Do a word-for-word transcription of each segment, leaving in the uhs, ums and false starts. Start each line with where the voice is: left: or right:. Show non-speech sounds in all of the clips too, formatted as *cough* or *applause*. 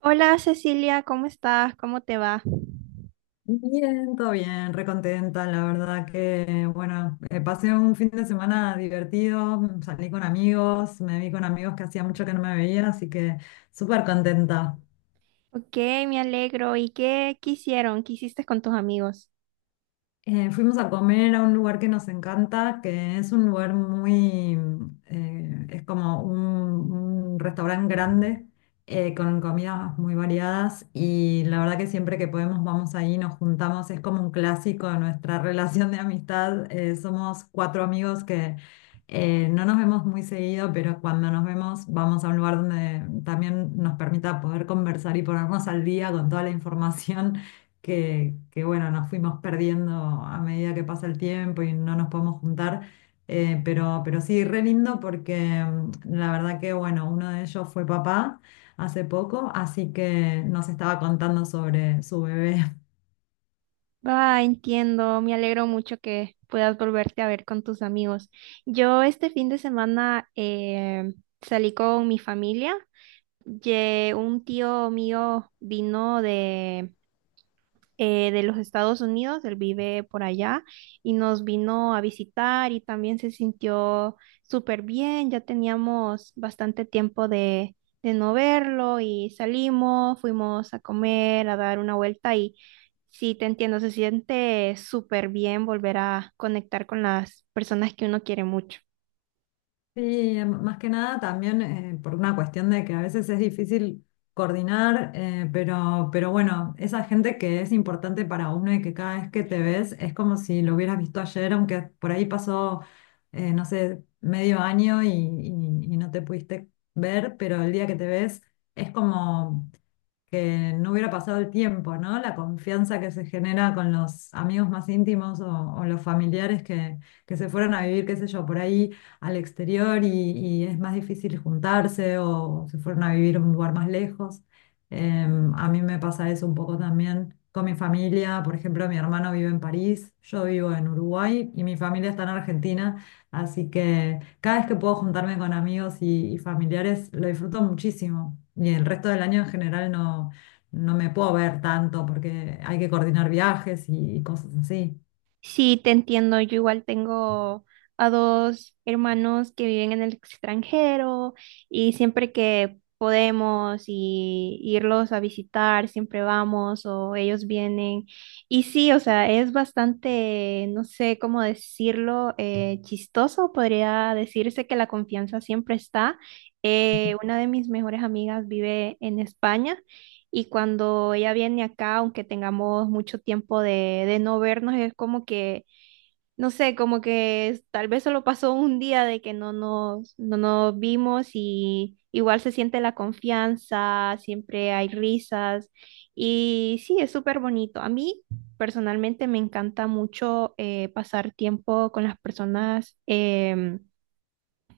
right: Hola Cecilia, ¿cómo estás? ¿Cómo te va?
left: Bien, todo bien, recontenta, la verdad que, bueno, eh, pasé un fin de semana divertido, mm, salí con amigos, me vi con amigos que hacía mucho que no me veía, así que súper contenta.
right: Ok, me alegro. ¿Y qué quisieron? ¿Qué hiciste con tus amigos?
left: Eh, fuimos a comer a un lugar que nos encanta, que es un lugar muy, eh, es como un, un restaurante grande, eh, con comidas muy variadas y la verdad que siempre que podemos vamos ahí, nos juntamos, es como un clásico de nuestra *laughs* relación de amistad. Eh, somos cuatro amigos que eh, no nos vemos muy seguido, pero cuando nos vemos vamos a un lugar donde también nos permita poder conversar y ponernos al día con toda la información que, que, bueno, nos fuimos perdiendo a medida que pasa el tiempo y no nos podemos juntar. eh, pero, pero sí, re lindo porque mm, la verdad que, bueno, uno de ellos fue papá hace poco, así que nos estaba contando sobre su bebé.
right: Ah, entiendo. Me alegro mucho que puedas volverte a ver con tus amigos. Yo este fin de semana eh, salí con mi familia. Ye- un tío mío vino eh, de los Estados Unidos, él vive por allá y nos vino a visitar y también se sintió súper bien, ya teníamos bastante tiempo de, de no verlo y salimos, fuimos a comer, a dar una vuelta y sí, te entiendo, se siente súper bien volver a conectar con las personas que uno quiere mucho.
left: Sí, em, más que nada también eh, por una cuestión de que a veces es difícil coordinar, eh, pero, pero bueno, esa gente que es importante para uno y que cada vez que te ves es como si lo hubieras visto ayer, aunque por ahí pasó, eh, no sé, medio año y, y- y no te pudiste ver, pero el día que te ves es como que no hubiera pasado el tiempo, ¿no? La confianza que se genera con los amigos más íntimos o, o los familiares que, que se fueron a vivir, qué sé yo, por ahí al exterior y, y es más difícil juntarse o se fueron a vivir a un lugar más lejos. Em, a mí me pasa eso un poco también con mi familia. Por ejemplo, mi hermano vive en París, yo vivo en Uruguay y mi familia está en Argentina. Así que cada vez que puedo juntarme con amigos y, y familiares lo disfruto muchísimo. Y el resto del año en general no, no me puedo ver tanto porque hay que coordinar viajes y, y cosas así.
right: Sí, te entiendo. Yo igual tengo a dos hermanos que viven en el extranjero y siempre que podemos y irlos a visitar, siempre vamos o ellos vienen. Y sí, o sea, es bastante, no sé cómo decirlo, eh, chistoso. Podría decirse que la confianza siempre está. Eh, una de mis mejores amigas vive en España. Y cuando ella viene acá, aunque tengamos mucho tiempo de, de no vernos, es como que, no sé, como que es- tal vez solo pasó un día de que no nos, no nos vimos y igual se siente la confianza, siempre hay risas y sí, es súper bonito. A mí personalmente me encanta mucho eh, pasar tiempo con las personas. em,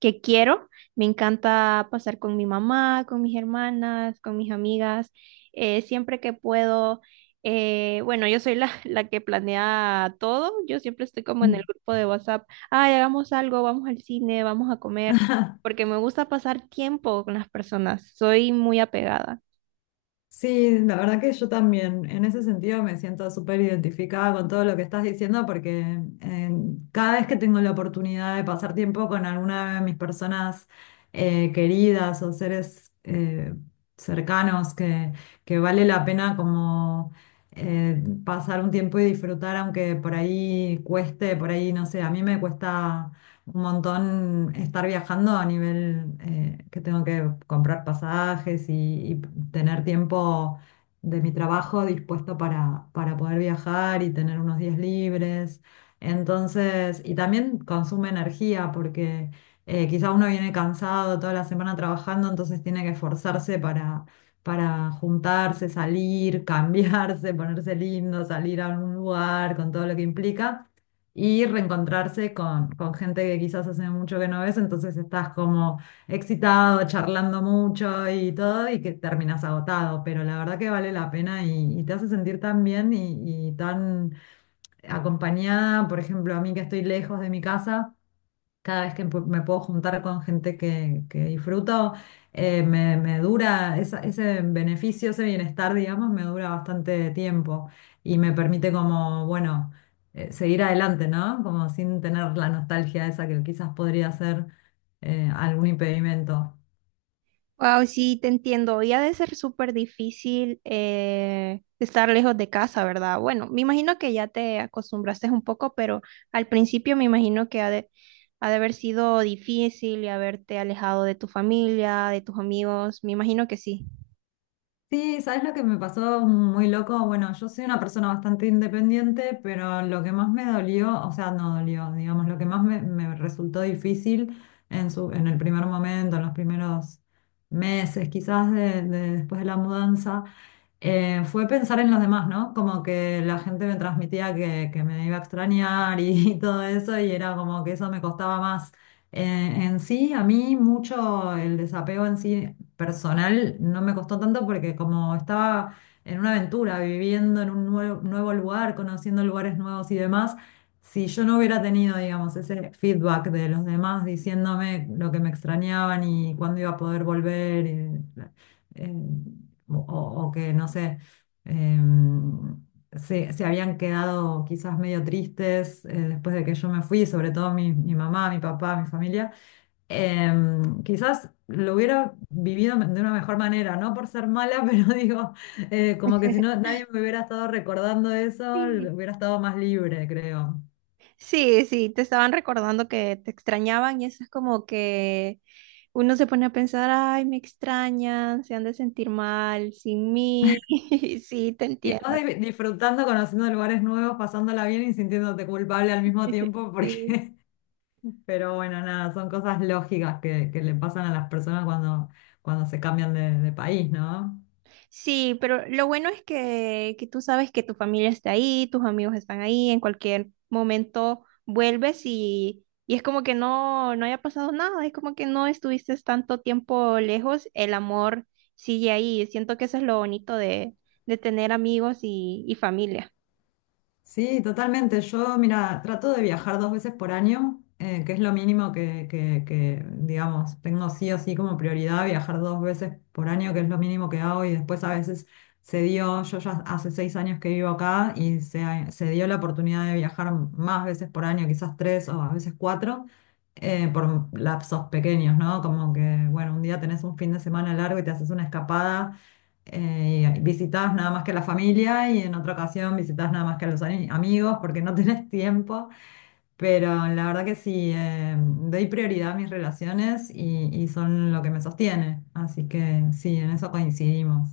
right: Que quiero. Me encanta pasar con mi mamá, con mis hermanas, con mis amigas, eh, siempre que puedo. Eh, bueno, yo soy la, *laughs* la que planea todo. Yo siempre estoy como en el grupo de WhatsApp. Ay, hagamos algo, vamos al cine, vamos a comer, porque me gusta pasar tiempo con las personas. Soy muy apegada.
left: Sí, la verdad que yo también en ese sentido me siento súper identificada con todo lo que estás diciendo porque eh, cada vez que tengo la oportunidad de pasar tiempo con alguna de mis personas eh, queridas o seres eh, cercanos que, que vale la pena como eh, pasar un tiempo y disfrutar aunque por ahí cueste, por ahí no sé, a mí me cuesta un montón estar viajando a nivel eh, que tengo que comprar pasajes y, y tener tiempo de mi trabajo dispuesto para, para poder viajar y tener unos días libres. Entonces, y también consume energía porque eh, quizá uno viene cansado toda la semana trabajando, entonces tiene que esforzarse para, para juntarse, salir, *laughs* cambiarse, ponerse lindo, salir a un lugar con todo lo que implica y reencontrarse con, con gente que quizás hace mucho que no ves, entonces estás como excitado, charlando mucho y todo, y que terminas agotado, pero la verdad que vale la pena y, y te hace sentir tan bien y, y tan acompañada, por ejemplo, a mí que estoy lejos de mi casa cada vez que pu- me puedo juntar con gente que, que disfruto, eh, me, me dura esa- ese beneficio, ese bienestar, digamos, me dura bastante tiempo y me permite como, bueno, eh, seguir adelante, ¿no? Como sin tener la nostalgia esa que quizás podría ser eh, algún impedimento.
right: Wow, sí, te entiendo. Y ha de ser súper difícil eh, estar lejos de casa, ¿verdad? Bueno, me imagino que ya te acostumbraste un poco, pero al principio me imagino que ha de, ha de haber sido difícil y haberte alejado de tu familia, de tus amigos. Me imagino que sí.
left: Sí, ¿sabes lo que me pasó muy loco? Bueno, yo soy una persona bastante independiente, pero lo que más me dolió, o sea, no dolió, digamos, lo que más me, me resultó difícil en su, en el primer momento, en los primeros meses, quizás de- de- después de la mudanza, eh, fue pensar en los demás, ¿no? Como que la gente me transmitía que, que me iba a extrañar y, *laughs* todo eso, y era como que eso me costaba más. Eh, en sí, a mí mucho el desapego en sí personal no me costó tanto porque como estaba en una aventura, viviendo en un nuevo, nuevo lugar, conociendo lugares nuevos y demás, si yo no hubiera tenido, digamos, ese feedback de los demás diciéndome lo que me extrañaban y cuándo iba a poder volver, y, eh, o, o- o que, no sé, em, se, se habían quedado quizás medio tristes eh, después de que yo me fui, sobre todo mi, mi mamá, mi papá, mi familia, em, quizás lo hubiera vivido me- de una mejor manera, no por ser mala, *laughs* pero digo, eh, como que si no
right: *laughs*
left: nadie me hubiera estado recordando eso, l-
right: Sí,
left: hubiera estado más libre, creo.
right: sí, sí, te estaban recordando que te extrañaban y eso es como que uno se pone a pensar, ay, me extrañan, se han de sentir mal sin mí. *laughs* Sí, te
left: Y vas
right: entiendo.
left: di- disfrutando, conociendo lugares nuevos, pasándola bien y sintiéndote culpable al mismo
right: *laughs*
left: tiempo
right: Sí.
left: porque. Pero bueno, nada, son cosas lógicas que, que le pasan a las personas cuando, cuando se cambian de, de país, ¿no?
right: Sí, pero lo bueno es que, que tú sabes que tu familia está ahí, tus amigos están ahí, en cualquier momento vuelves y, y es como que no, no haya pasado nada, es como que no estuviste tanto tiempo lejos, el amor sigue ahí. Siento que eso es lo bonito de, de tener amigos y, y familia.
left: Sí, totalmente. Yo, mira, trato de viajar dos veces por año, eh, que es lo mínimo que, que, que, digamos, tengo sí o sí como prioridad viajar dos veces por año, que es lo mínimo que hago. Y después a veces se dio, yo ya hace seis años que vivo acá y se, se dio la oportunidad de viajar más veces por año, quizás tres o a veces cuatro, eh, por lapsos pequeños, ¿no? Como que, bueno, un día tenés un fin de semana largo y te haces una escapada eh, visitabas nada más que la familia y en otra ocasión visitas nada más que a los ani- amigos porque no *laughs* tenés tiempo, pero la verdad que sí, eh, doy prioridad a mis relaciones y, y son lo que me sostiene, así que sí, en eso coincidimos.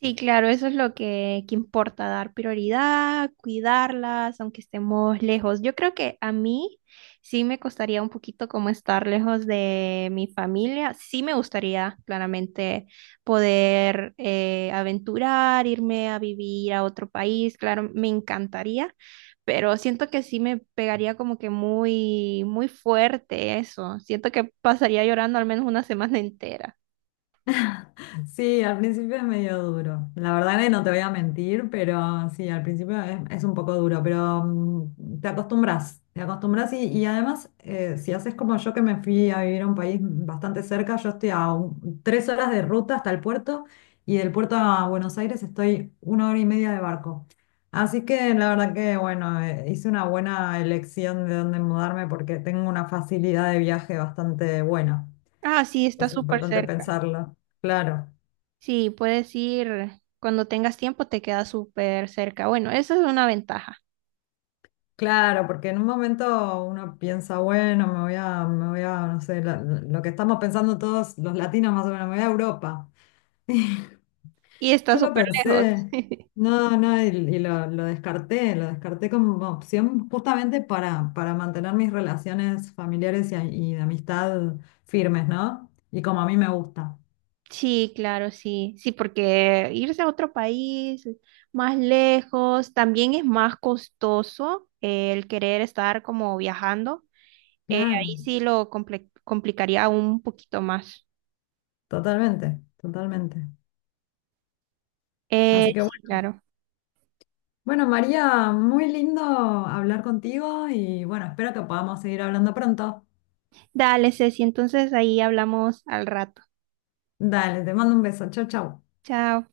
right: Sí, claro, eso es lo que, que importa, dar prioridad, cuidarlas, aunque estemos lejos. Yo creo que a mí sí me costaría un poquito como estar lejos de mi familia. Sí me gustaría claramente poder eh, aventurar, irme a vivir a otro país, claro, me encantaría, pero siento que sí me pegaría como que muy, muy fuerte eso. Siento que pasaría llorando al menos una *laughs* semana entera.
left: Sí, al principio es medio duro. La verdad que no te voy a mentir, pero sí, al principio es, es un poco duro, pero mm, te acostumbras, te acostumbras y, y además, eh, si haces como yo que me fui a vivir a un país bastante cerca, yo estoy a un- tres horas de ruta hasta el puerto y del puerto a Buenos Aires estoy una hora y media de barco. Así que la verdad que, bueno, eh, hice una buena elección de dónde mudarme porque tengo una facilidad de viaje bastante buena.
right: Ah, sí, está
left: Es
right: súper
left: importante
right: cerca.
left: pensarlo, claro.
right: Sí, puedes ir cuando tengas tiempo, te queda súper cerca. Bueno, esa es una ventaja.
left: Claro, porque en un momento uno piensa, bueno, me voy a, me voy a, no sé, la- lo que estamos pensando todos los latinos más o menos, me voy a Europa. *laughs*
right: Y está
left: Yo lo
right: súper lejos.
left: pensé,
right: *laughs*
left: no, no, y, y lo, lo descarté, lo descarté como opción justamente para, para mantener mis relaciones familiares y, a- y de amistad firmes, ¿no? Y como a mí me gusta.
right: Sí, claro, sí. Sí, porque irse a otro país más lejos también es más costoso eh, el querer estar como viajando. Eh,
left: Claro,
right: ahí sí lo comple- complicaría un poquito más.
left: totalmente, totalmente.
right: Eh,
left: Así que bueno,
right: sí, claro.
left: bueno, María, muy lindo hablar contigo y bueno, espero que podamos seguir hablando pronto.
right: Dale, Ceci, entonces ahí hablamos al rato.
left: Dale, te mando un beso. Chau, chau.
right: Chao.